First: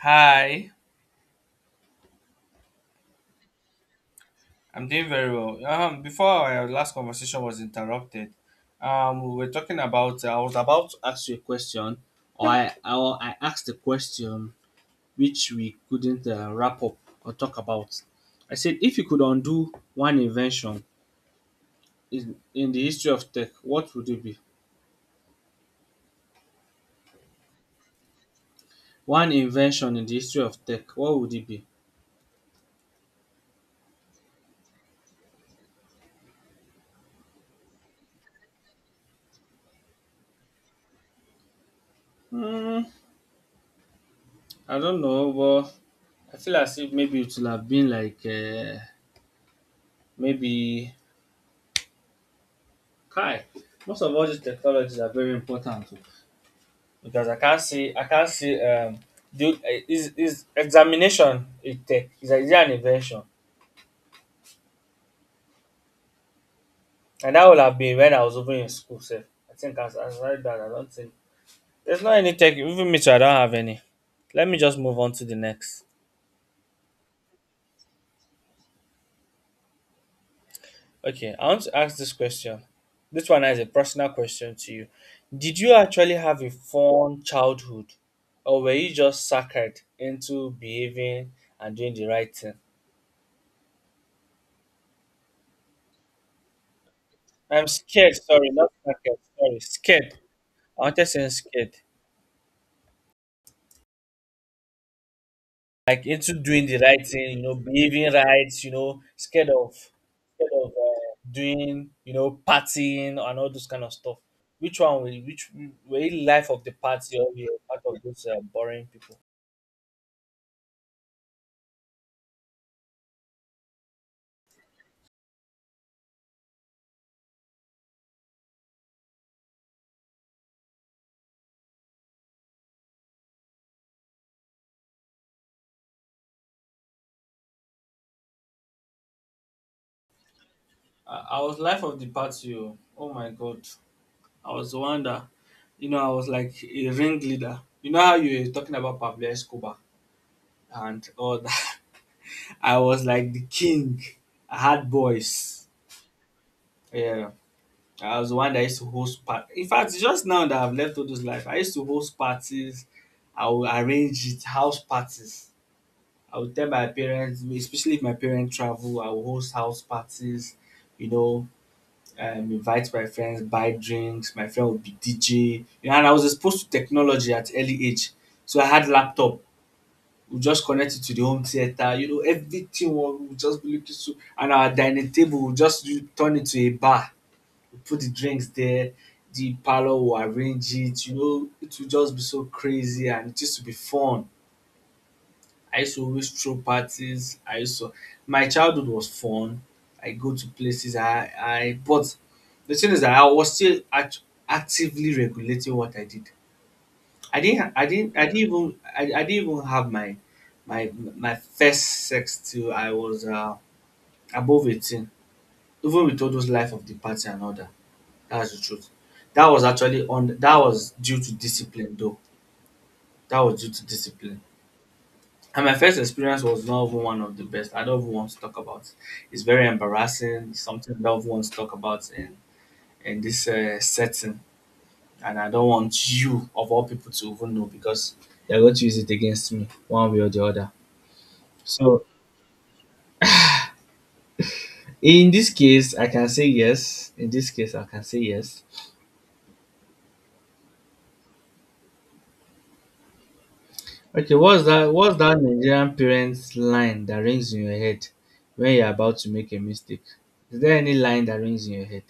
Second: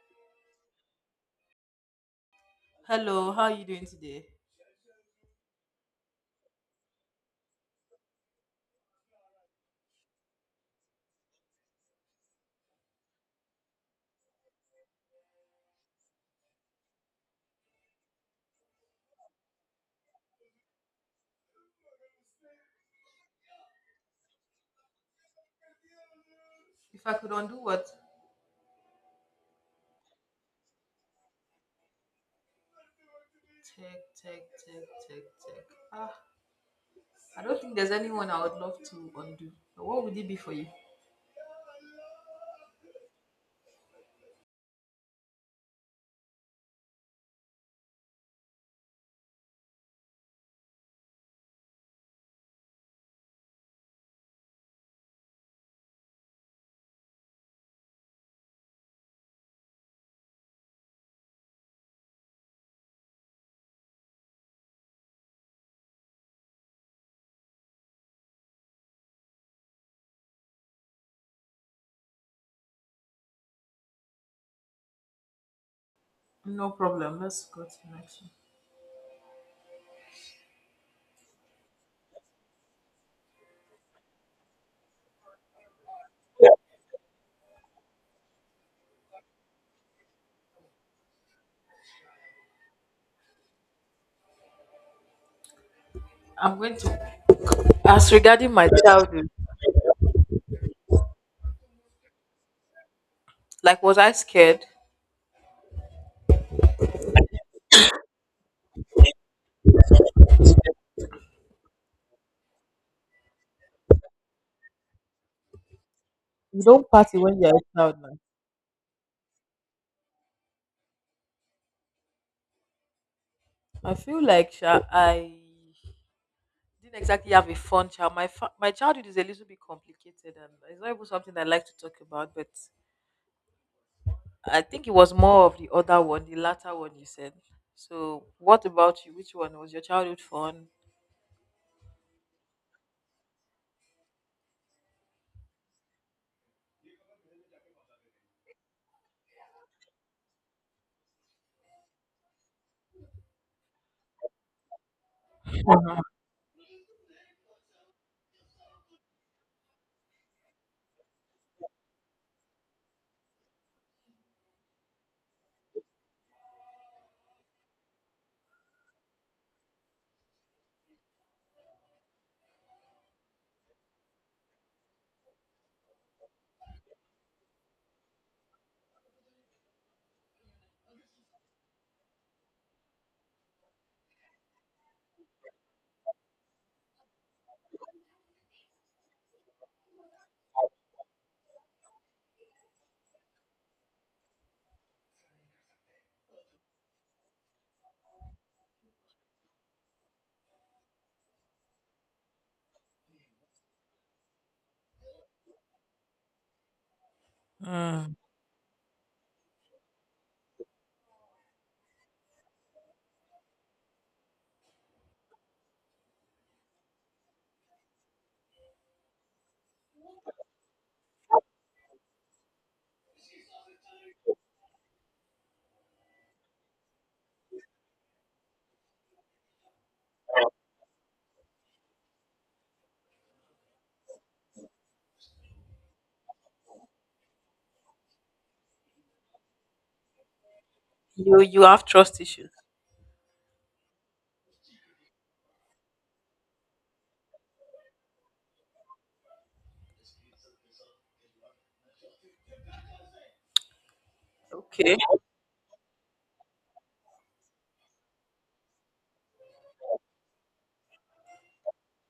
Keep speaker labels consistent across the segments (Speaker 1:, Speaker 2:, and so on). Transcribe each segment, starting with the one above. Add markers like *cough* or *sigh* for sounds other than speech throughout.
Speaker 1: Hi,
Speaker 2: Hello, how are you doing today?
Speaker 1: I'm doing very well. Before our last conversation was interrupted, we were talking about. I was about to ask you a question, or I asked a question which we couldn't wrap up or talk about. I said, if you could undo one invention in the history of tech, what would it be?
Speaker 2: If I could undo what?
Speaker 1: One invention in the history of tech, what would it be?
Speaker 2: Tech, tech, tech, tech, tech. Ah, I don't think there's anyone I would love to undo. But what would it be for you?
Speaker 1: Hmm, I don't know, but I feel as if maybe it would have been like maybe Kai, most of all these technologies are very important oh, because I can't see do eh, is examination a tech is it an invention? And that would have been when I was even in school sef. I think as right that I don't think there's not any tech even me too I don't have any. Let me just move on to the next.
Speaker 2: No problem. Let's go to the next one.
Speaker 1: Okay, I want to ask this question. This one is a personal question to you. Did you actually have a fun childhood or were you just suckered into behaving and doing the right thing?
Speaker 2: I'm going to.
Speaker 1: I'm
Speaker 2: As
Speaker 1: scared, sorry,
Speaker 2: regarding my
Speaker 1: not scared,
Speaker 2: childhood,
Speaker 1: sorry, scared. I wanted to say scared.
Speaker 2: like, was I scared?
Speaker 1: Like into doing the right thing, you know, believing right, you know, scared of doing, you know, partying and all those kind of stuff. Which one will which Were you life of
Speaker 2: You
Speaker 1: the
Speaker 2: don't
Speaker 1: party
Speaker 2: party
Speaker 1: or were
Speaker 2: when you're
Speaker 1: you
Speaker 2: a
Speaker 1: part
Speaker 2: child
Speaker 1: of
Speaker 2: now.
Speaker 1: those boring people?
Speaker 2: I feel like sha, I didn't exactly have a fun child. My childhood is a little bit complicated, and it's not even something I like to talk about, but. I think it was more of the other one, the latter one you said. So, what about you? Which one was your childhood fun?
Speaker 1: I was life of the party. Oh, oh my god. I was the one that you know, I was like a ringleader. You know how you were talking about Pablo Escobar and all that. *laughs* I was like the king. I had boys. Yeah. I was the one that used to host parties. In fact, it's just now that I've left all those life, I used to host parties. I would arrange it, house parties. I would tell my parents, especially if my parents travel, I would host house parties, you know, invite my friends, buy drinks. My friend would be DJ. You know, and I was exposed to technology at early age. So I had laptop. We'll just connect it to the home theater, you know, everything will just be looking so and our dining table turn it to a bar. We put the drinks there, the parlour will arrange it, you know, it will just be so crazy and it used to be fun. I used to always throw parties. I used to My childhood was fun. I go to places I But the thing is that I was still act- actively regulating what I did. I didn't. Ha- I
Speaker 2: Mm.
Speaker 1: didn't. I didn't even. I didn't even have my my first sex till I was above 18. Even with all those life of the party and all that. That's the truth. That was actually on. That was due to discipline, though. That was due to discipline. And my first experience was not even one of the best. I don't even want to talk about. It's very embarrassing. It's something I don't even want to talk about in this setting. And I don't want you of all people to even know because they're going to use it against me one way or the other.
Speaker 2: You have
Speaker 1: So
Speaker 2: trust issues.
Speaker 1: in this case, I can say yes. In this case, I can say yes. Okay, what's that?
Speaker 2: Okay.
Speaker 1: What's that Nigerian parents line that rings in your head when you're about to make a mistake? Is there any line that rings in your head?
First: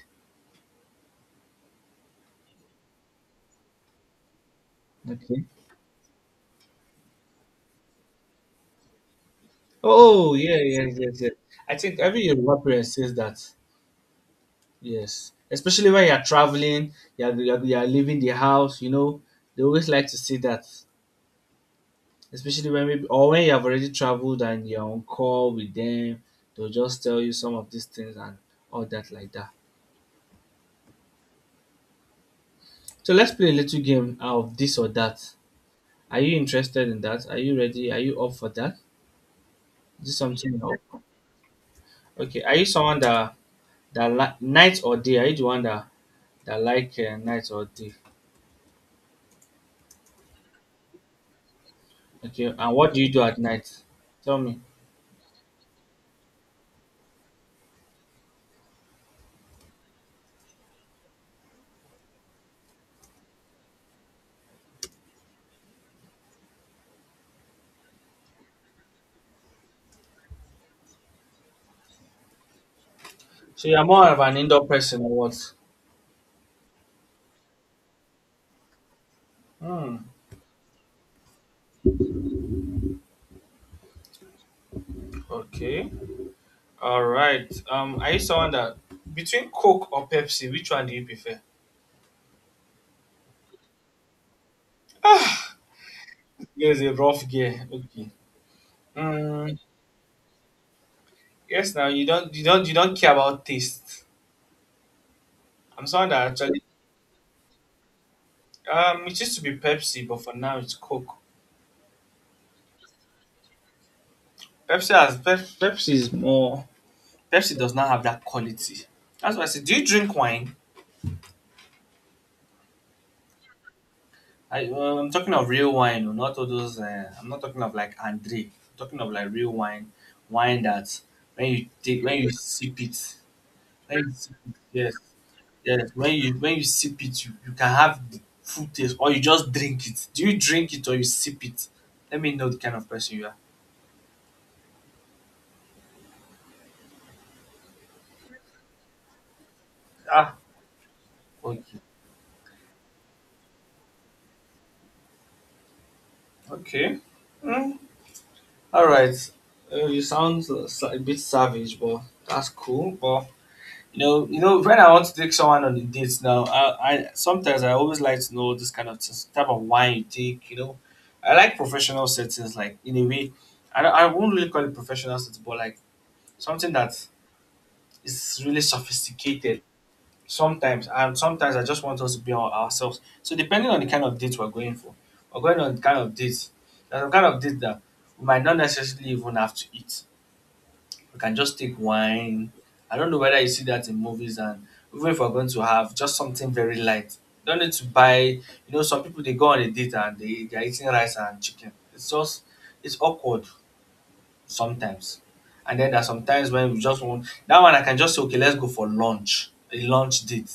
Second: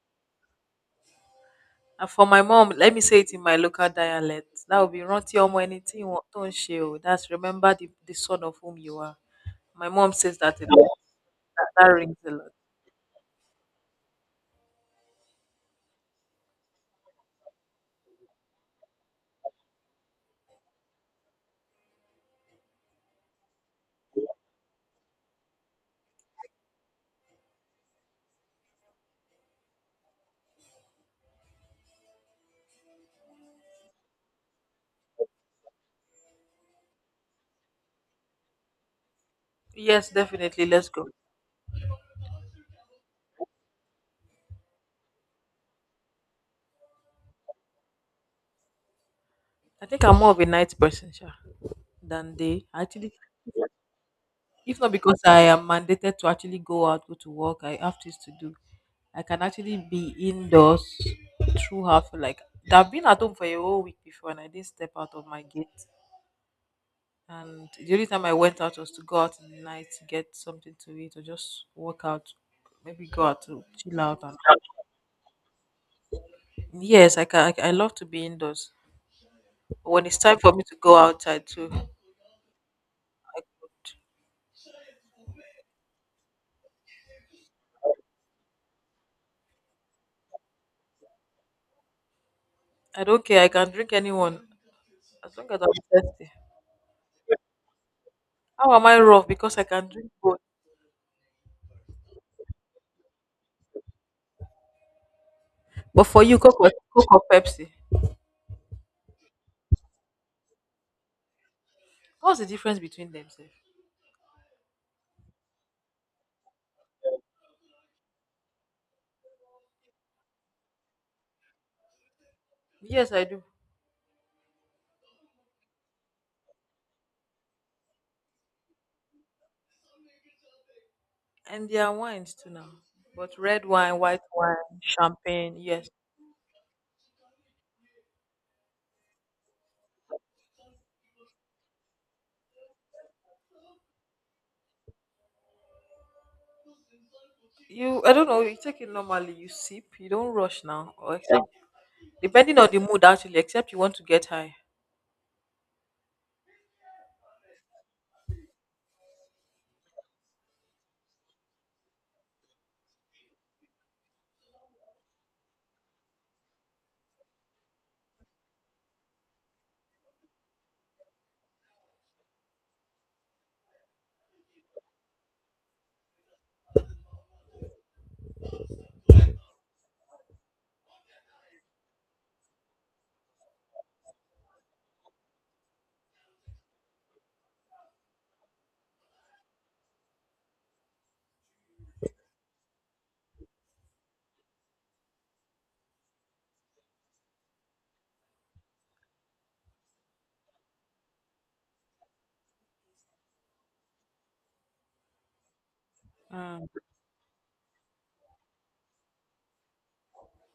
Speaker 2: And for my mom, let me say it in my local dialect. That would be rántí
Speaker 1: Okay.
Speaker 2: ọmọ ẹni tí ìwọ̀n tó ń ṣe o. That's remember the son of whom you are. My mom
Speaker 1: Oh
Speaker 2: says
Speaker 1: yeah,
Speaker 2: that a
Speaker 1: yes,
Speaker 2: lot.
Speaker 1: yes, yes. I
Speaker 2: That,
Speaker 1: think
Speaker 2: rings
Speaker 1: every
Speaker 2: a lot.
Speaker 1: Yoruba parent says that. Yes, especially when you're traveling, you're leaving the house. You know, they always like to say that. Especially when maybe or when you have already traveled and you're on call with them, they'll just tell you some of these things and all that like that. So let's play a little game of this or that. Are you interested in that? Are you ready? Are you up for that? Is
Speaker 2: Yes,
Speaker 1: this something
Speaker 2: definitely.
Speaker 1: you're up
Speaker 2: Let's
Speaker 1: for?
Speaker 2: go.
Speaker 1: Okay. Are you someone that that like night or day? Are you the one that night or day?
Speaker 2: I think I'm more of a night person sha, than
Speaker 1: Okay.
Speaker 2: day.
Speaker 1: And
Speaker 2: I
Speaker 1: what do you
Speaker 2: actually—
Speaker 1: do at night? Tell me.
Speaker 2: If not because I am mandated to actually go out, go to work, I have things to do. I can actually be indoors throughout. For Like I've been at home for a whole week before, and I didn't step out of my gate. And the only time I went out was to go out in the night to get something to eat or just walk out, maybe go out to
Speaker 1: So you're
Speaker 2: chill
Speaker 1: more of
Speaker 2: out.
Speaker 1: an
Speaker 2: And
Speaker 1: indoor person or what?
Speaker 2: yes, I can. I love to be indoors.
Speaker 1: Hmm.
Speaker 2: When it's time for me to go outside too, I could.
Speaker 1: Okay. All right. Are you someone that between Coke or Pepsi, which one do you prefer? *sighs*
Speaker 2: I don't care. I can drink anyone as long
Speaker 1: Ah,
Speaker 2: as I'm thirsty.
Speaker 1: there's a rough gear. Okay.
Speaker 2: How am I rough
Speaker 1: Mm,
Speaker 2: because I can drink both?
Speaker 1: yes. Now you don't care about taste. I'm
Speaker 2: But
Speaker 1: someone
Speaker 2: for
Speaker 1: that
Speaker 2: you,
Speaker 1: actually
Speaker 2: Coke or Pepsi?
Speaker 1: it used to be Pepsi, but for now it's Coke.
Speaker 2: What's the difference between themselves?
Speaker 1: Pepsi has Pep- Pepsi is more. Pepsi does not have that quality. That's why I said. Do you drink wine?
Speaker 2: Yes, I do.
Speaker 1: I I'm talking of real wine, oh, not all those. I'm not talking of like Andre. I'm talking of like real wine, wine that
Speaker 2: And there are
Speaker 1: when you
Speaker 2: wines too now.
Speaker 1: sip it.
Speaker 2: But red wine, white
Speaker 1: Ex
Speaker 2: wine,
Speaker 1: Yes,
Speaker 2: champagne, yes.
Speaker 1: yes. When you sip it, you can have the full taste, or you just drink it. Do you drink it or you sip it? Let me know the kind of person you are.
Speaker 2: You— I don't know, you take it normally, you sip, you don't
Speaker 1: Ah,
Speaker 2: rush now. Or except
Speaker 1: okay,
Speaker 2: depending on the mood actually, except you want to get high.
Speaker 1: okay. Mm, all right. A bit savage, but that's cool. But you know, when I want to take someone on a date now, I always like to know this kind of type of wine you take. You know, I like professional settings, like in a way. I won't really call it professional settings, but like something that it's really sophisticated sometimes and sometimes I just want us to be on ourselves so depending on the kind of date we're going for we're going on the kind of date there's a kind of date that we might not necessarily even have to eat. We can just take wine. I don't know whether you see that in movies and even if we're going to have just something very light. Don't need to buy You know, some people they go on a date and they're eating rice and chicken. It's just it's awkward sometimes. And then there are some times
Speaker 2: Mm.
Speaker 1: when we just want that one. I can just say, okay, let's go for lunch, a lunch date.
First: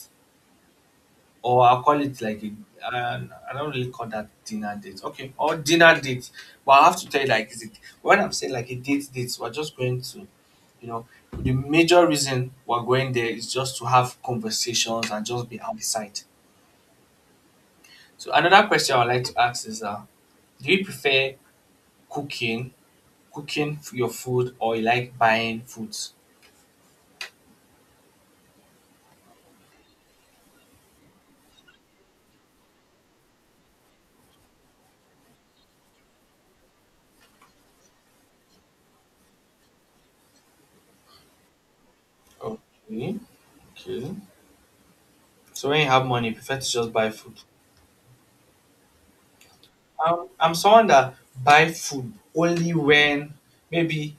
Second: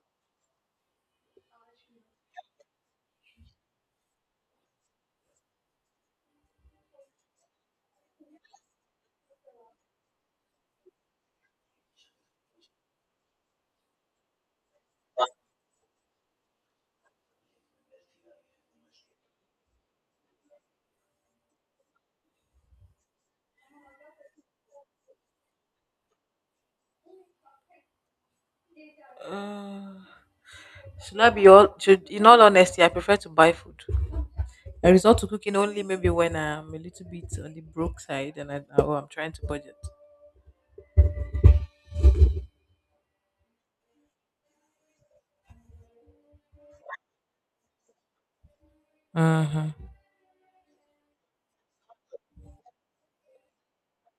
Speaker 1: Or I'll call it like a uh, I don't really call that dinner date. Okay, or dinner date. But I have to tell you like is it when I'm saying like a date date, we're just going to you know the major reason we're going there is just to have conversations and just be outside. So another question I'd like to ask is do you prefer cooking cooking your food or you like buying foods?
Speaker 2: Uh, should— In all honesty I prefer to buy food. I resort to cooking only maybe when I'm a little bit on the broke side and I'm trying to budget.
Speaker 1: Okay. Okay. So when you have money, you prefer to just buy food.
Speaker 2: Mm-hmm.
Speaker 1: I'm someone that buy food only when maybe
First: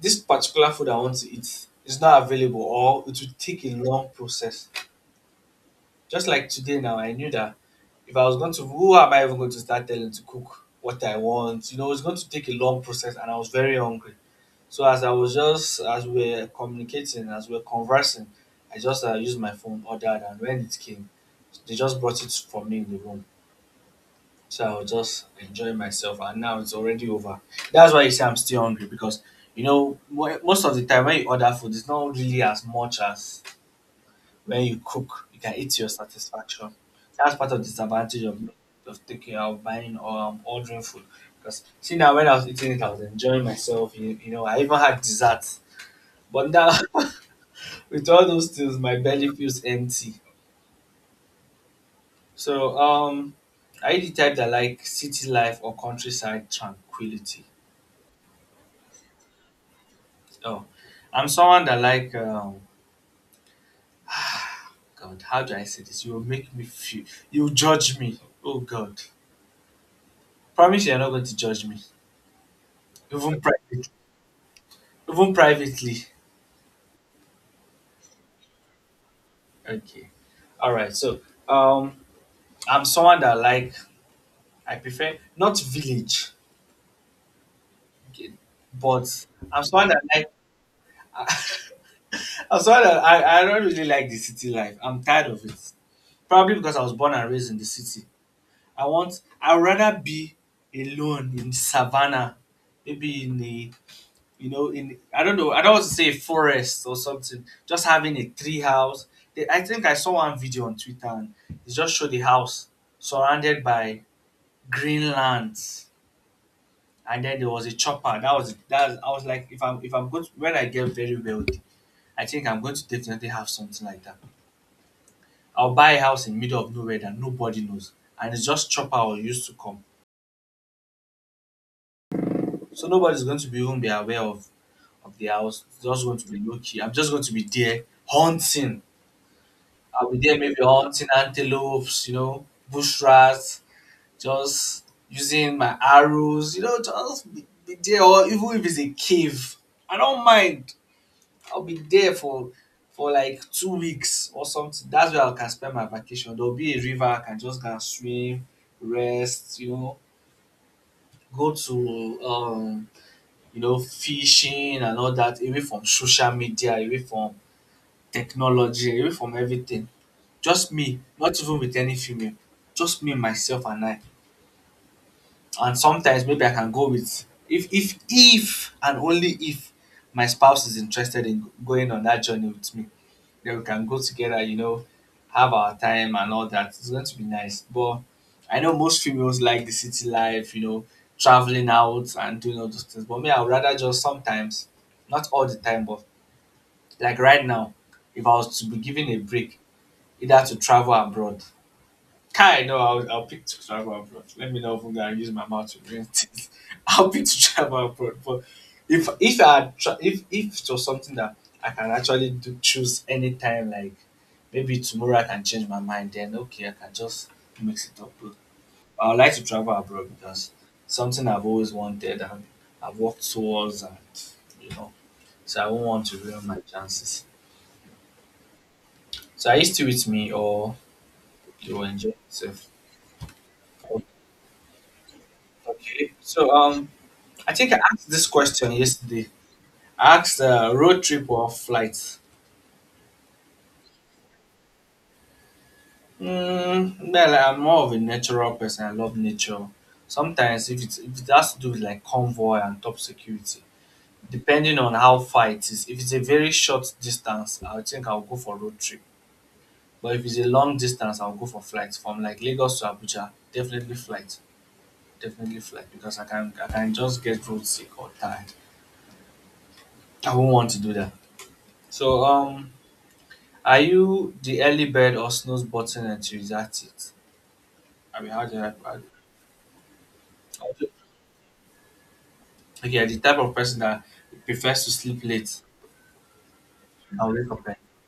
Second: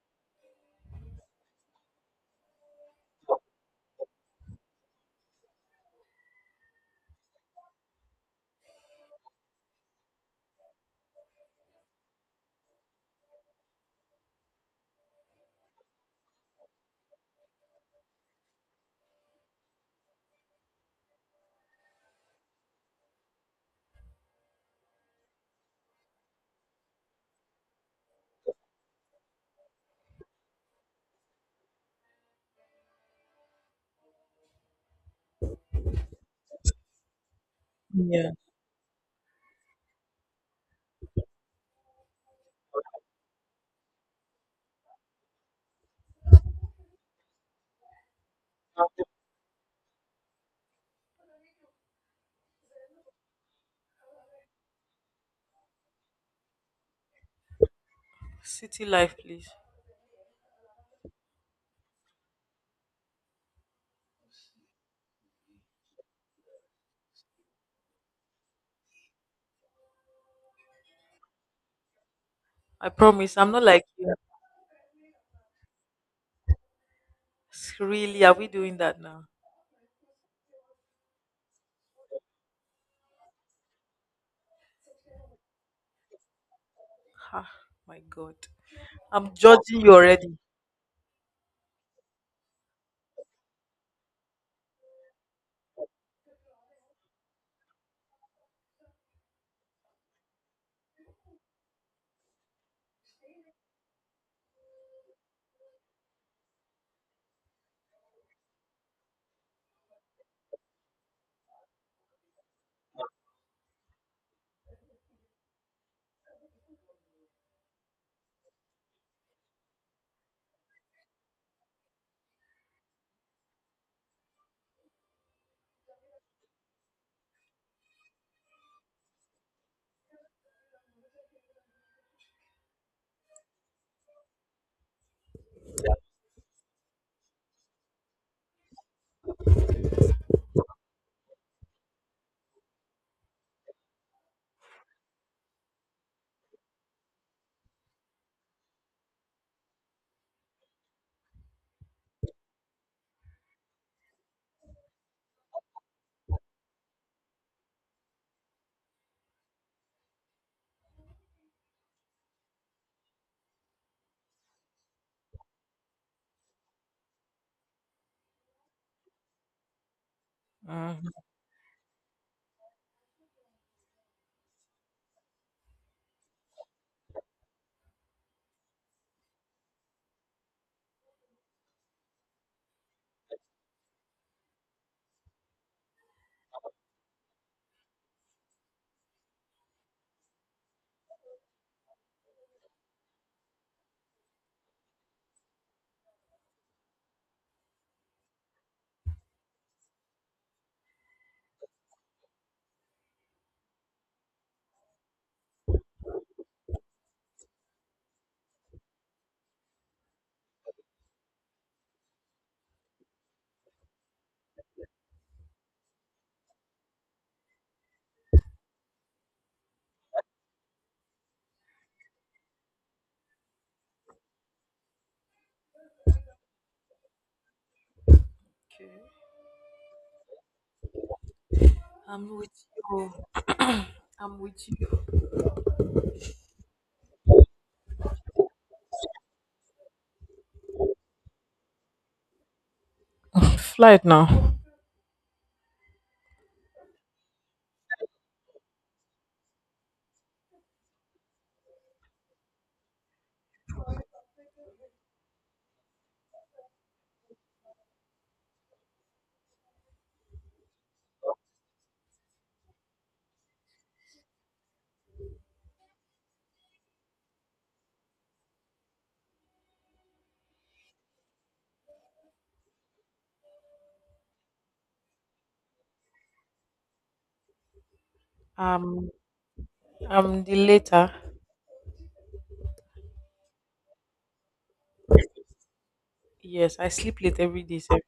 Speaker 1: this particular food I want to eat is not available or it will take a long process. Just like today now, I knew that if I was going to, who am I even going to start telling to cook what I want? You know, it's going to take a long process and I was very hungry. So as I was just, as we're communicating, as we're conversing, I just used my phone, ordered and when it came, they just brought it for me in the room. So I will just enjoy myself, and now it's already over. That's why you say I'm still hungry because you know most of the time when you order food, it's not really as much as when you cook. You can eat to your satisfaction. That's part of the disadvantage
Speaker 2: Yeah.
Speaker 1: of taking out buying or ordering food. Because see now when I was eating it, I was enjoying myself. You know, I even had dessert. But now *laughs* with all those things, my belly feels empty. So are you the type that like city life or countryside tranquility?
Speaker 2: City life, please.
Speaker 1: Oh, I'm someone that like God. How do I say this? You will make me feel. You will judge me. Oh God, promise you're not going to judge me,
Speaker 2: I promise.
Speaker 1: even
Speaker 2: I'm not
Speaker 1: privately.
Speaker 2: like you.
Speaker 1: Even privately.
Speaker 2: S- Really, are we doing that now?
Speaker 1: Okay. All right. So um, I'm someone that like I prefer not village,
Speaker 2: Ah, my
Speaker 1: okay,
Speaker 2: God.
Speaker 1: but
Speaker 2: I'm
Speaker 1: I'm
Speaker 2: judging
Speaker 1: someone
Speaker 2: you
Speaker 1: that like.
Speaker 2: already.
Speaker 1: *laughs* I'm someone that I don't really like the city life. I'm tired of it. Probably because I was born and raised in the city. I'd rather be alone in savannah, maybe in a you know in I don't know I don't want to say a forest or something. Just having a tree house. They, I think I saw one video on Twitter and it just showed the house surrounded by green lands, and then there was a chopper. That was that. I was like, if I'm going to, when I get very wealthy, I think I'm going to definitely have something like that. I'll buy a house in middle of nowhere that nobody knows, and it's just chopper or used to come. So nobody's going to be even be aware of the house. It's just going to be low key. I'm just going to be there hunting. I'll be there maybe hunting antelopes, you know, bush rats, just using my arrows, you know, just be there. Or even if it's a cave, I don't mind. I'll be there for like 2 weeks or something. That's where I can spend my vacation. There'll be a river I can just go and swim, rest, you know, go to fishing and all that, away from social media, away from technology, away from everything. Just me,
Speaker 2: Mhm.
Speaker 1: not even with any female. Just me, myself and I. And sometimes maybe I can go with if and only if my spouse is interested in going on that journey with me. That we can go together, you know, have our time and all that. It's going to be nice. But I know most females like the city life, you know, traveling out and doing all those things. But me, I would rather just sometimes, not all the time, but like right now, if I was to be given a break, either to travel abroad. Kai, no, I'll pick to travel abroad. Let me know if I'm gonna use my mouth to bring things. *laughs* I'll pick to travel abroad. But if I had if it was something that I can actually do, choose anytime, like maybe tomorrow I can change my mind, then okay, I can just mix it up. But I would like to travel abroad because something I've always wanted and I've worked towards, and you know, so I won't want to ruin my chances.
Speaker 2: Okay.
Speaker 1: So are you still with me, or you will enjoy
Speaker 2: I'm with
Speaker 1: yourself?
Speaker 2: you. I'm with you.
Speaker 1: Okay, so I think I asked this question yesterday. I asked road trip or flight.
Speaker 2: *laughs* Flight now.
Speaker 1: Mm, well, I'm more of a natural person. I love nature. Sometimes, if it's if it has to do with like convoy and top security, depending on how far it is. If it's a very short distance, I think I'll go for road trip. But if it's a long distance, I'll go for flight. From like Lagos to Abuja, definitely flight. Definitely flight because I can just get road sick or tired. I won't want to do that. So are you the early bird or snooze button enthusiast? At it? I mean, how do I?
Speaker 2: Um, I'm the
Speaker 1: How do-
Speaker 2: later.
Speaker 1: Okay, the type of person that prefers to sleep late
Speaker 2: Yes, I sleep
Speaker 1: and
Speaker 2: late
Speaker 1: wake up
Speaker 2: every
Speaker 1: early.
Speaker 2: day. Sir.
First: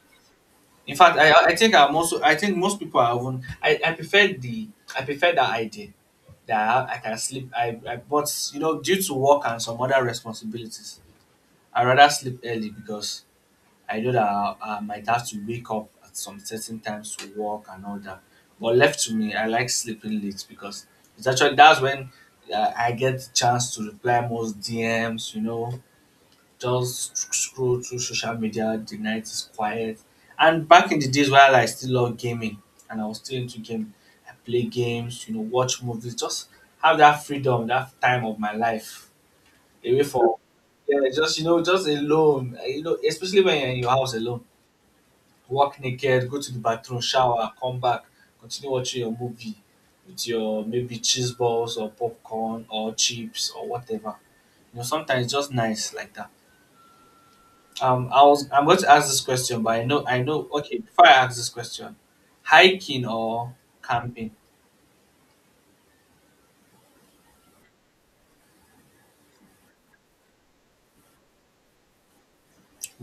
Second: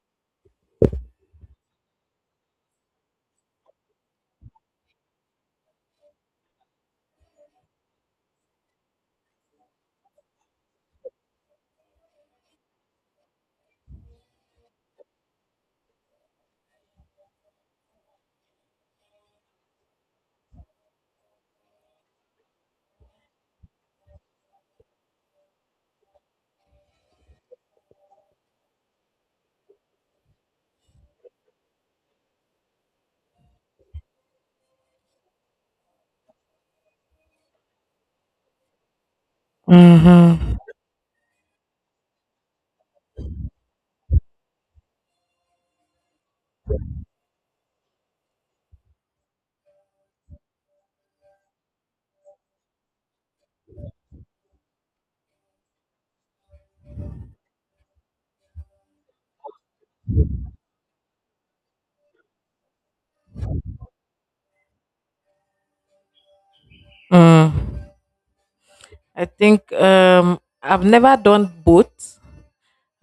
Speaker 1: In fact, I think I'm also I think most people are even I prefer the I prefer that idea that I can sleep I but you know due to work and some other responsibilities I rather sleep early because I know that I might have to wake up at some certain times to work and all that. But left to me, I like sleeping late because it's actually that's when I get the chance to reply most DMs. You know, just scroll through social media. The night is quiet. And back in the days while I still love gaming and I was still into gaming, I play games. You know, watch movies. Just have that freedom, that time of my life away from
Speaker 2: Mm-hmm.
Speaker 1: yeah, just you know, just alone. You know, especially when you're in your house alone, walk naked, go to the bathroom, shower, come back, continue watching your movie with your maybe cheese balls or popcorn or chips or whatever. You know, sometimes it's just nice like that. I'm going to ask this question, but I know. Okay, before I ask this question, hiking or camping?
Speaker 2: Mm. I think I've never done both.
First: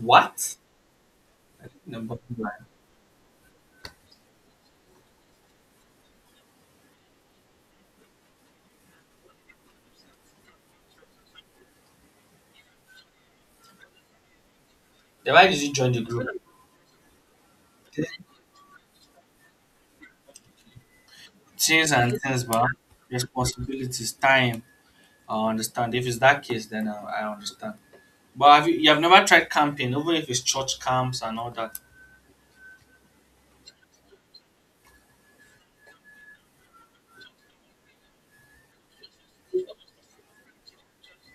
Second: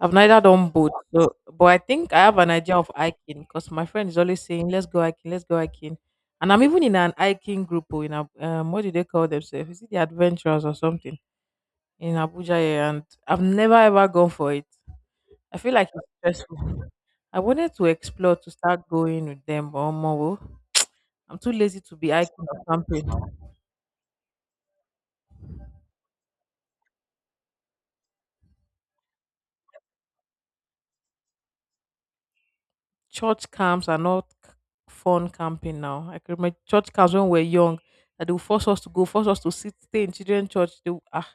Speaker 2: I've neither done both, so, but
Speaker 1: I
Speaker 2: I
Speaker 1: think
Speaker 2: think
Speaker 1: number
Speaker 2: I have
Speaker 1: two,
Speaker 2: an
Speaker 1: right?
Speaker 2: idea of hiking because my friend is always saying, let's go hiking," and I'm even in an hiking group or in a what do they call themselves? Is it the adventurers or something in Abuja here, and I've never ever gone for it.
Speaker 1: Then why
Speaker 2: I
Speaker 1: did you
Speaker 2: feel like
Speaker 1: join the
Speaker 2: it's
Speaker 1: group?
Speaker 2: stressful. I wanted to explore to start going with them, but more, I'm too lazy
Speaker 1: Things
Speaker 2: to be
Speaker 1: and things,
Speaker 2: hiking or
Speaker 1: but
Speaker 2: camping.
Speaker 1: responsibilities, time. I understand. If it's that case, then I understand. But have you have never tried camping, even if it's church camps and all that?
Speaker 2: Church camps are not c- Fun camping now. I can remember church camps when we were young that they will force us to go, force us to sit, stay in children's church. They will, ah,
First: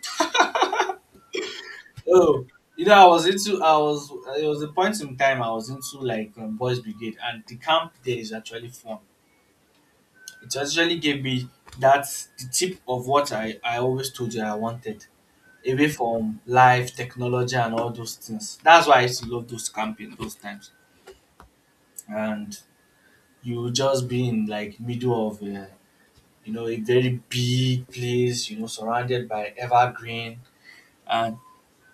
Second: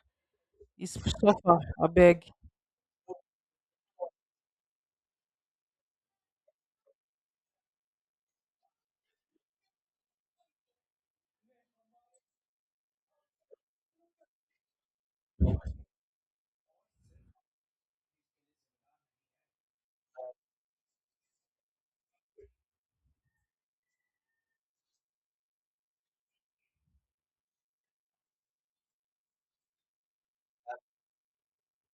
Speaker 2: it's suffer, I beg.
Speaker 1: Oh, you know, I was it was a point in time I was into like boys brigade, and the camp there is actually fun. It actually gave me that the tip of what I always told you I wanted, away from life, technology, and all those things. That's why I used to love those camping those times, and you just be in like middle of. You know, a very big place, you know, surrounded by evergreen and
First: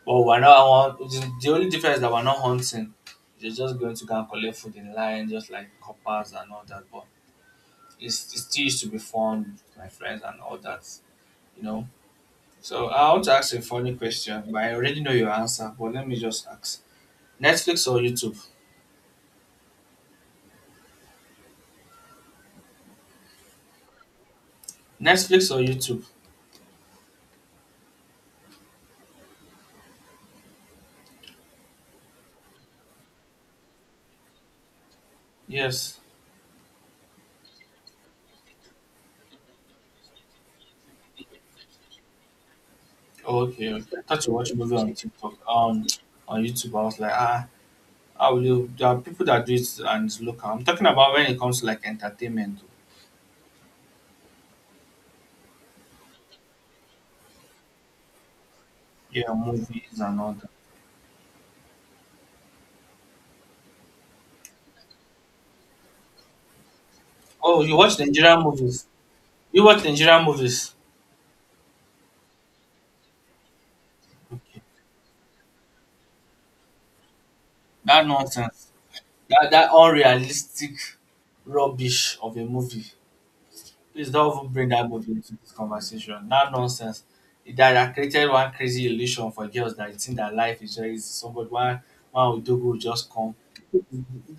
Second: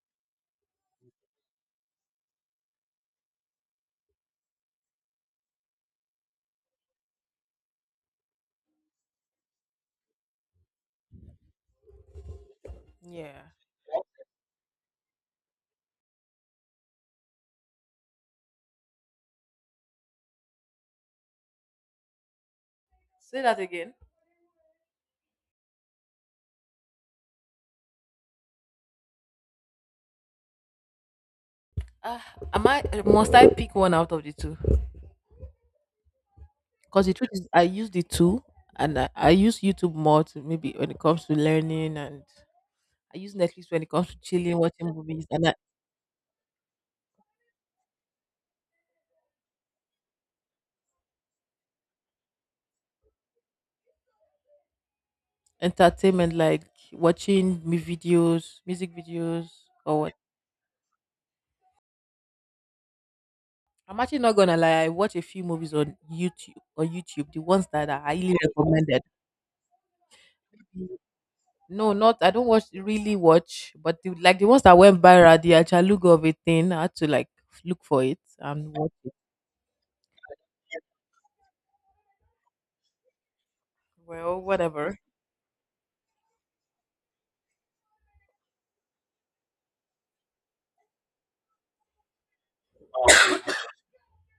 Speaker 1: but we're not the only difference is that we're not hunting. You're just going to go and collect food in line, just like coppers and all that. But it still used to be fun with my friends and all that, you know. So I want
Speaker 2: Yeah.
Speaker 1: to ask a funny question, but I already know your answer. But let me just ask: Netflix or YouTube?
Speaker 2: Say that again.
Speaker 1: Netflix or YouTube?
Speaker 2: Ah, am I— must I pick one out of the two?
Speaker 1: Yes.
Speaker 2: Because the truth is I use the two, and I use YouTube more to— maybe when it comes to learning. And I use Netflix
Speaker 1: Okay,
Speaker 2: when it
Speaker 1: okay. I
Speaker 2: comes to
Speaker 1: thought you watch
Speaker 2: chilling,
Speaker 1: movie
Speaker 2: watching
Speaker 1: on
Speaker 2: movies,
Speaker 1: TikTok.
Speaker 2: and I—
Speaker 1: On YouTube, I was like, ah, how will you? There are people that do it and it's local. I'm talking about when it comes to like entertainment.
Speaker 2: entertainment like watching me videos, music
Speaker 1: Yeah,
Speaker 2: videos,
Speaker 1: movies
Speaker 2: or—
Speaker 1: and all.
Speaker 2: I'm actually not gonna lie. I watch a few movies on YouTube— on YouTube, the
Speaker 1: Oh,
Speaker 2: ones
Speaker 1: you
Speaker 2: that
Speaker 1: watch
Speaker 2: are highly
Speaker 1: Nigerian movies.
Speaker 2: recommended.
Speaker 1: You watch Nigerian movies.
Speaker 2: No, not— I don't watch— really watch, but the— like the
Speaker 1: Okay.
Speaker 2: ones that went viral, the Achalugo of a thing, I had to like look for
Speaker 1: That
Speaker 2: it
Speaker 1: nonsense.
Speaker 2: and watch.
Speaker 1: That unrealistic rubbish of a movie. Please don't
Speaker 2: Well,
Speaker 1: even bring that
Speaker 2: whatever,
Speaker 1: movie into this conversation. That nonsense. It That created one crazy illusion for girls that they think that life is very easy. Somebody one one will do will just come.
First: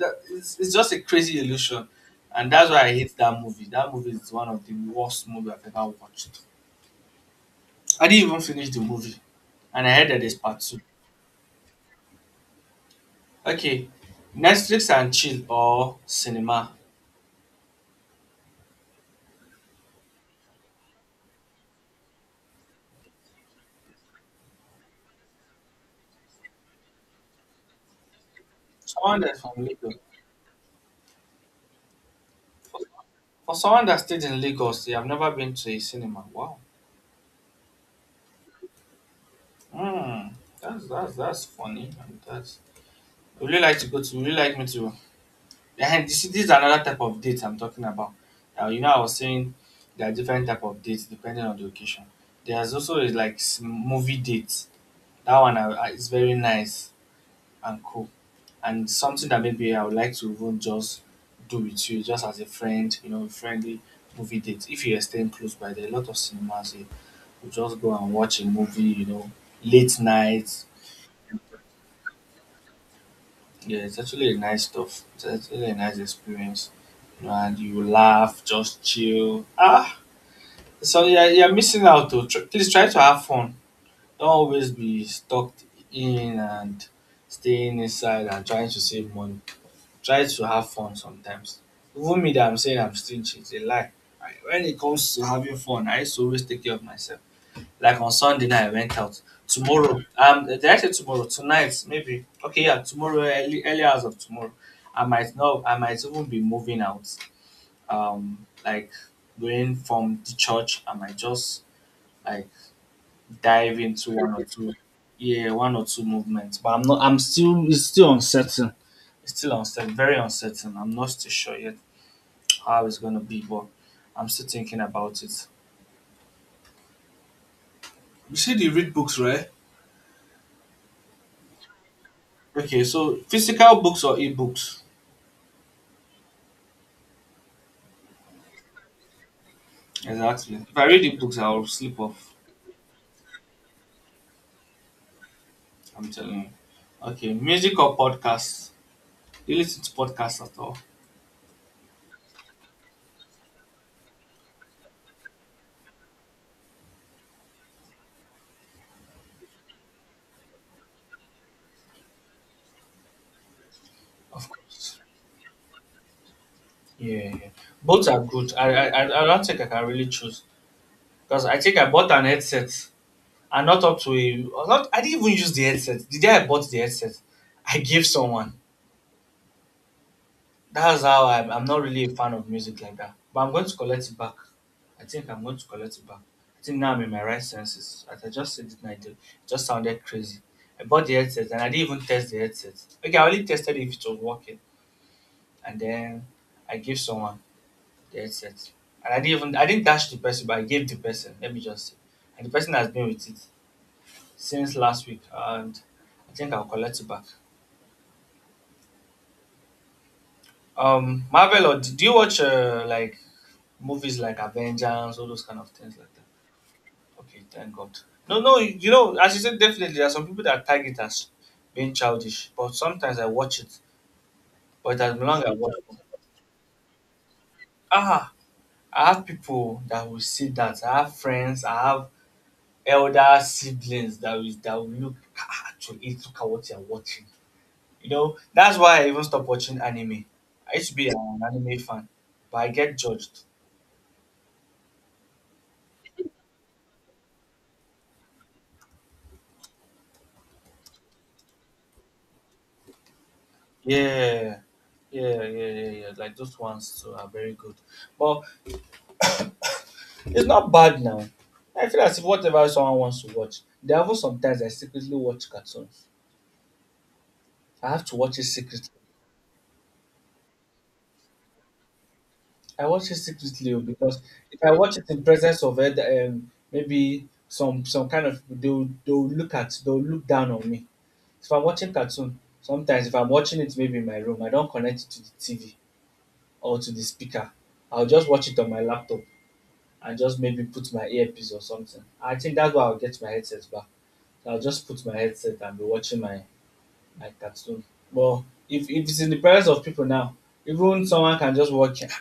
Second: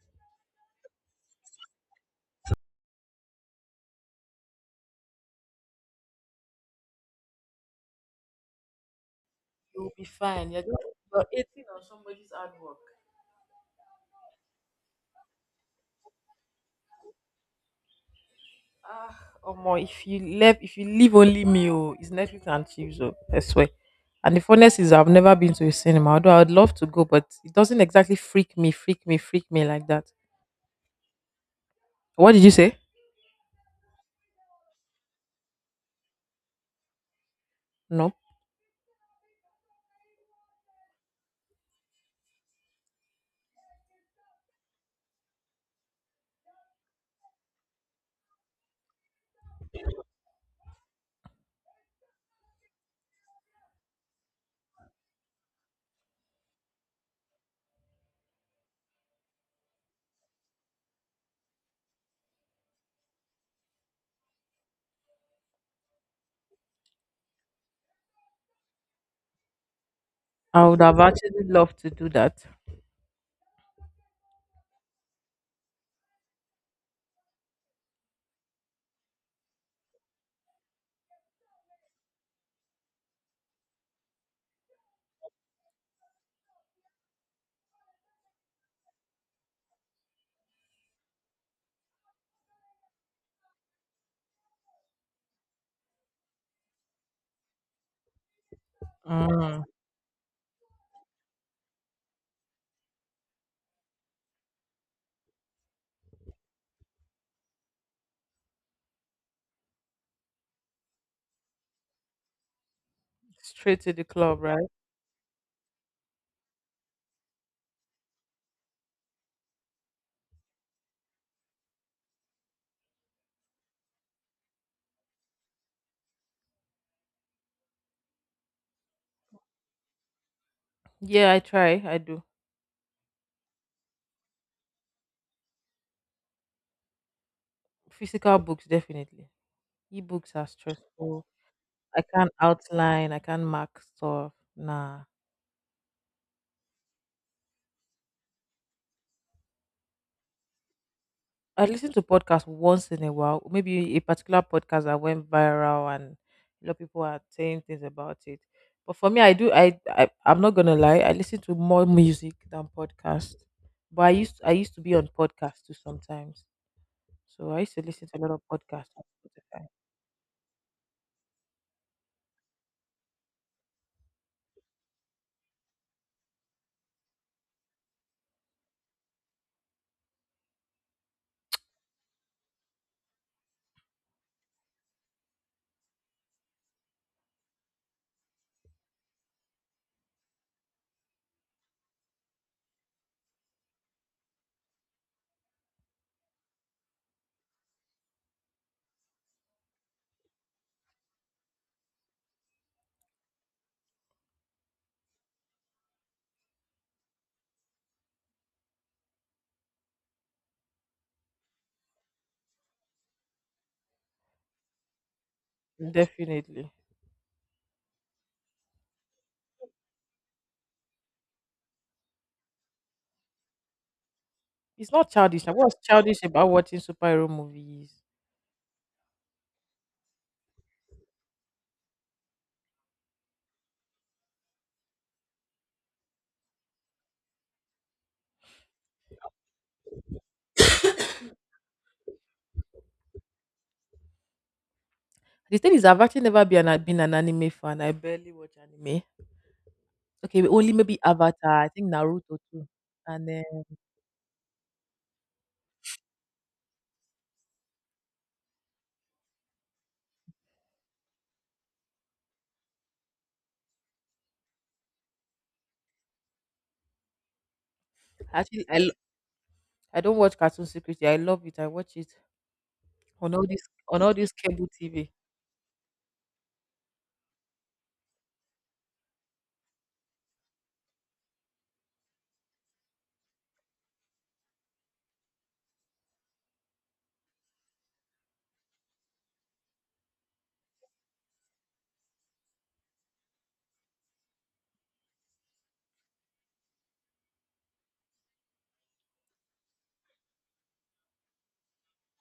Speaker 1: That- it's just a crazy illusion. And that's why I hate that movie. That movie is one of the worst movie I've ever watched. I didn't even finish the movie. And
Speaker 2: you'll
Speaker 1: I
Speaker 2: be
Speaker 1: heard that there's
Speaker 2: fine.
Speaker 1: part two.
Speaker 2: You're eating on somebody's hard work.
Speaker 1: Okay, Netflix and chill or cinema.
Speaker 2: Ah, Omo, if you leave only me, oh, it's Netflix and chips, oh, I swear. And the funness is, I've never been to a cinema, although I would love to go, but it doesn't exactly
Speaker 1: Someone that's
Speaker 2: freak
Speaker 1: from
Speaker 2: me like
Speaker 1: Lagos.
Speaker 2: that. What did you say?
Speaker 1: For someone that stayed in Lagos, they have never been to a cinema. Wow.
Speaker 2: Nope.
Speaker 1: Hmm. That's funny. And that's. Would you really like to go to? Would you really like me to? And this is another type of date I'm talking about. Now you know I was saying there are different type of dates depending on the occasion. There's also a, like movie dates. That one is very nice. And co. And something that maybe I would like to even just do with you, just as a friend, you know, friendly movie date. If you are staying close by, there are a lot of cinemas here. We just go and watch a movie, you know, late night.
Speaker 2: I would have actually loved to do that.
Speaker 1: Yeah, it's actually a nice stuff. It's actually a nice experience. You know, and you laugh, just chill. Ah, so yeah, you're missing out. To please try to have fun. Don't always be stuck in and staying inside and trying to save money. Try to have fun sometimes. Even me that I'm saying I'm stingy, it's a lie. When it comes to having fun, I used to always take care of myself. Like on Sunday night, I went out.
Speaker 2: Mm,
Speaker 1: Tomorrow, did I say tomorrow? Tonight, maybe. Okay, yeah, tomorrow, early, early hours of tomorrow, I might not. I might even be moving out. Like going from the church, I might just like dive
Speaker 2: straight to the
Speaker 1: into one
Speaker 2: club,
Speaker 1: or
Speaker 2: right?
Speaker 1: two, yeah, one or two movements. But I'm not. I'm still. It's still uncertain. It's still uncertain. Very uncertain. I'm not still sure yet how it's gonna be, but I'm still thinking about it. You said you read books, right?
Speaker 2: Yeah, I try. I do.
Speaker 1: Okay, so physical books or e-books?
Speaker 2: Physical books, definitely. Ebooks are
Speaker 1: Exactly. If I read
Speaker 2: stressful.
Speaker 1: e-books, I'll sleep
Speaker 2: I can't
Speaker 1: off.
Speaker 2: outline. I can't mark stuff. Nah.
Speaker 1: I'm telling you. Okay, music or podcasts? Do you listen to podcasts at all?
Speaker 2: I listen to podcasts once in a while. Maybe a particular podcast that went viral and a lot of people are saying things about it. But for me, I do. I'm not gonna lie. I listen to more music than podcast. But
Speaker 1: Of
Speaker 2: I used to be
Speaker 1: course.
Speaker 2: on podcasts too sometimes.
Speaker 1: Yeah, yeah.
Speaker 2: So I used to
Speaker 1: Both
Speaker 2: listen to
Speaker 1: are
Speaker 2: a lot of
Speaker 1: good. I, I
Speaker 2: podcasts on
Speaker 1: I I don't think I
Speaker 2: Spotify.
Speaker 1: can really choose because I think I bought an headset and not up to a not. I didn't even use the headset. The day I bought the headset, I gave someone. That's how I'm not really a fan of music like that. But I'm going to collect it back. I think I'm going to collect it back. I think now I'm in my right senses. As I just said it and I did, it just sounded crazy. I bought the headset and I didn't even test the headset. Okay, I only tested if it was working. And then I gave someone the headset. And I didn't dash the person, but I gave the person, let me just say. And the person has been with it since last week and I think I'll collect it back. Marvel? Or do you watch like movies like Avengers, all those kind of things like that?
Speaker 2: Definitely.
Speaker 1: Okay, thank God. No, no, you know, as you said, definitely there are some people that tag it as being childish, but sometimes I watch it.
Speaker 2: It's
Speaker 1: But
Speaker 2: not
Speaker 1: as long as
Speaker 2: childish.
Speaker 1: I
Speaker 2: Now,
Speaker 1: watch
Speaker 2: what's
Speaker 1: it,
Speaker 2: childish about watching superhero movies?
Speaker 1: ah, I have people that will see that. I have friends, I have elder siblings that will look, "Ah, ah, actually look at what you're watching." You know, that's why I even stopped watching anime. I used to be an anime fan, but I get judged.
Speaker 2: The thing is, I've actually never been an, been an anime fan. I barely watch anime. Okay, only maybe Avatar. I think Naruto too. And then
Speaker 1: Yeah, yeah, yeah, yeah, yeah. Like those ones too are very good. But it's not bad now. I feel as if whatever someone wants to watch, there are even sometimes I secretly watch cartoons. I have to watch it
Speaker 2: actually,
Speaker 1: secretly.
Speaker 2: I don't watch Cartoon Secretly. I love it. I watch it
Speaker 1: I watch it
Speaker 2: on all this
Speaker 1: secretly oh,
Speaker 2: On all
Speaker 1: because
Speaker 2: this
Speaker 1: if
Speaker 2: cable
Speaker 1: I watch it
Speaker 2: TV.
Speaker 1: in presence of it, maybe some kind of they'll look at they'll look down on me. If I'm watching cartoon, sometimes if I'm watching it maybe in my room, I don't connect it to the TV or to the speaker. I'll just watch it on my laptop, and just maybe put my earpiece or something. I think that's why I'll get my headset back. I'll just put my headset and be watching my cartoon. But if it's in the presence of people now, even someone can just watch it.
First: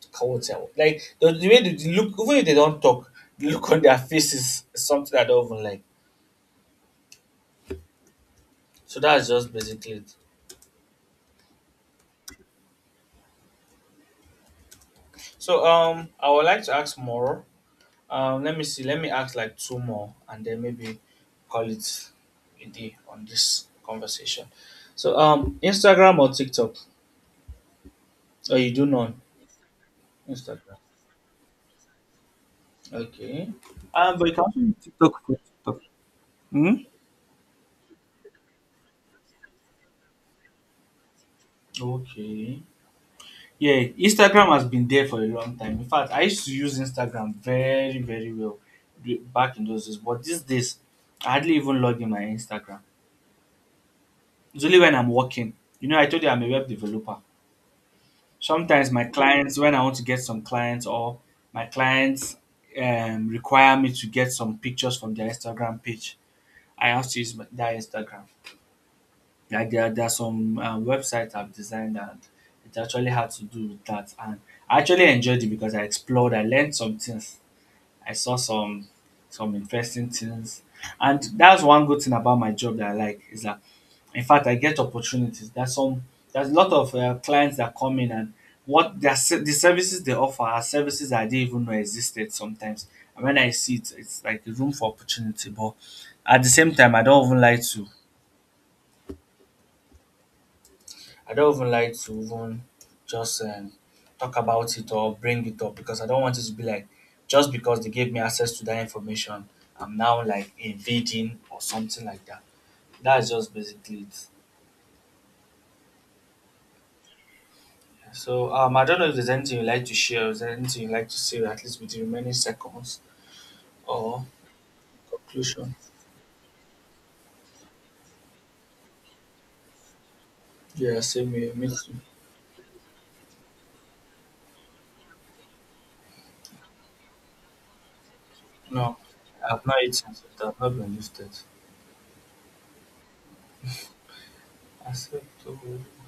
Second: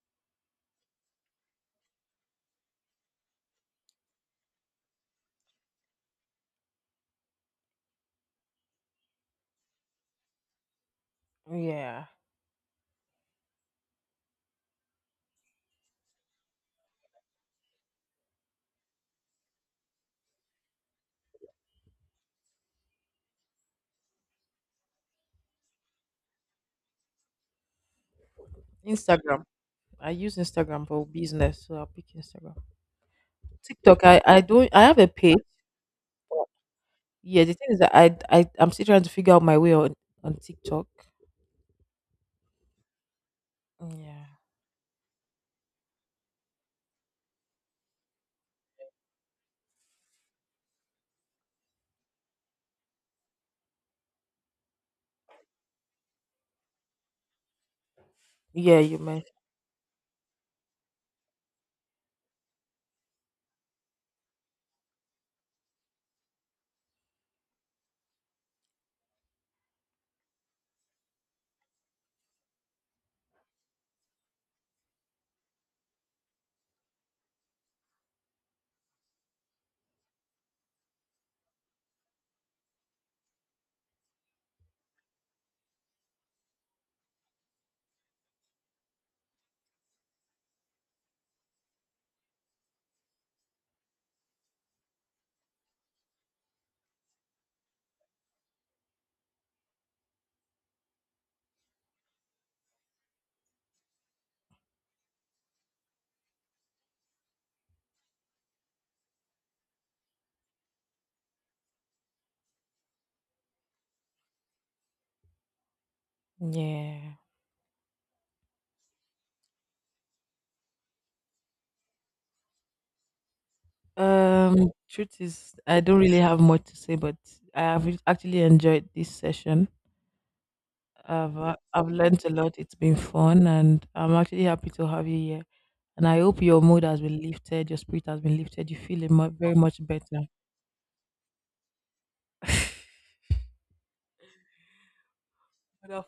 Speaker 1: *tsk* Can't tell. Like the way they look, even if they don't talk, the look on their faces is something I don't even like. So that's just basically it.
Speaker 2: Yeah,
Speaker 1: So I would like to ask more. Let me see. Let me ask like two more, and then maybe call it a day on this conversation. So, Instagram or TikTok? Oh, you do none.
Speaker 2: Instagram. I use
Speaker 1: Instagram.
Speaker 2: Instagram for business, so I'll pick Instagram.
Speaker 1: Okay.
Speaker 2: TikTok.
Speaker 1: But you
Speaker 2: I
Speaker 1: can also
Speaker 2: don't.
Speaker 1: use
Speaker 2: I have a
Speaker 1: TikTok for
Speaker 2: page.
Speaker 1: TikTok. Hmm?
Speaker 2: Yeah, the thing is that I'm still trying to figure out my way on TikTok.
Speaker 1: Okay. Yeah,
Speaker 2: Yeah.
Speaker 1: Instagram has been there for a long time. In fact, I used to use Instagram very, very well back in those days. But these days, I hardly even log in my Instagram. It's only when I'm working. You know, I told you I'm a web developer.
Speaker 2: Yeah,
Speaker 1: Sometimes
Speaker 2: you
Speaker 1: my
Speaker 2: might.
Speaker 1: clients, when I want to get some clients, or my clients require me to get some pictures from their Instagram page, I have to use that Instagram. Like there are some websites I've designed, and it actually had to do with that. And I actually enjoyed it because I explored, I learned some things. I saw some interesting things. And that's one good thing about my job that I like, is that in fact I get opportunities. There's a lot of clients that come in, and the services they offer are services that I didn't even know existed sometimes. And when I see it, it's like a room for opportunity. But at the same time, I don't even like to even just talk about it or bring it up, because I don't want it to be like, just because they gave me access to that information, I'm now like invading or something like that. That's just basically it.
Speaker 2: Yeah.
Speaker 1: Yeah, so I don't know if there's anything you like to share, is there anything you like to say, at least with the remaining seconds or
Speaker 2: Truth is,
Speaker 1: conclusion.
Speaker 2: I don't really have much to say, but I have actually enjoyed this session.
Speaker 1: Yeah, same here. Me
Speaker 2: I've
Speaker 1: too.
Speaker 2: learned a lot. It's been fun, and I'm actually happy to have you here. And I hope your mood has been lifted, your spirit has been lifted. You
Speaker 1: No,
Speaker 2: feel a very
Speaker 1: I've
Speaker 2: much
Speaker 1: not eaten,
Speaker 2: better.
Speaker 1: so it has not been lifted.
Speaker 2: *laughs*
Speaker 1: I said, oh.
Speaker 2: Without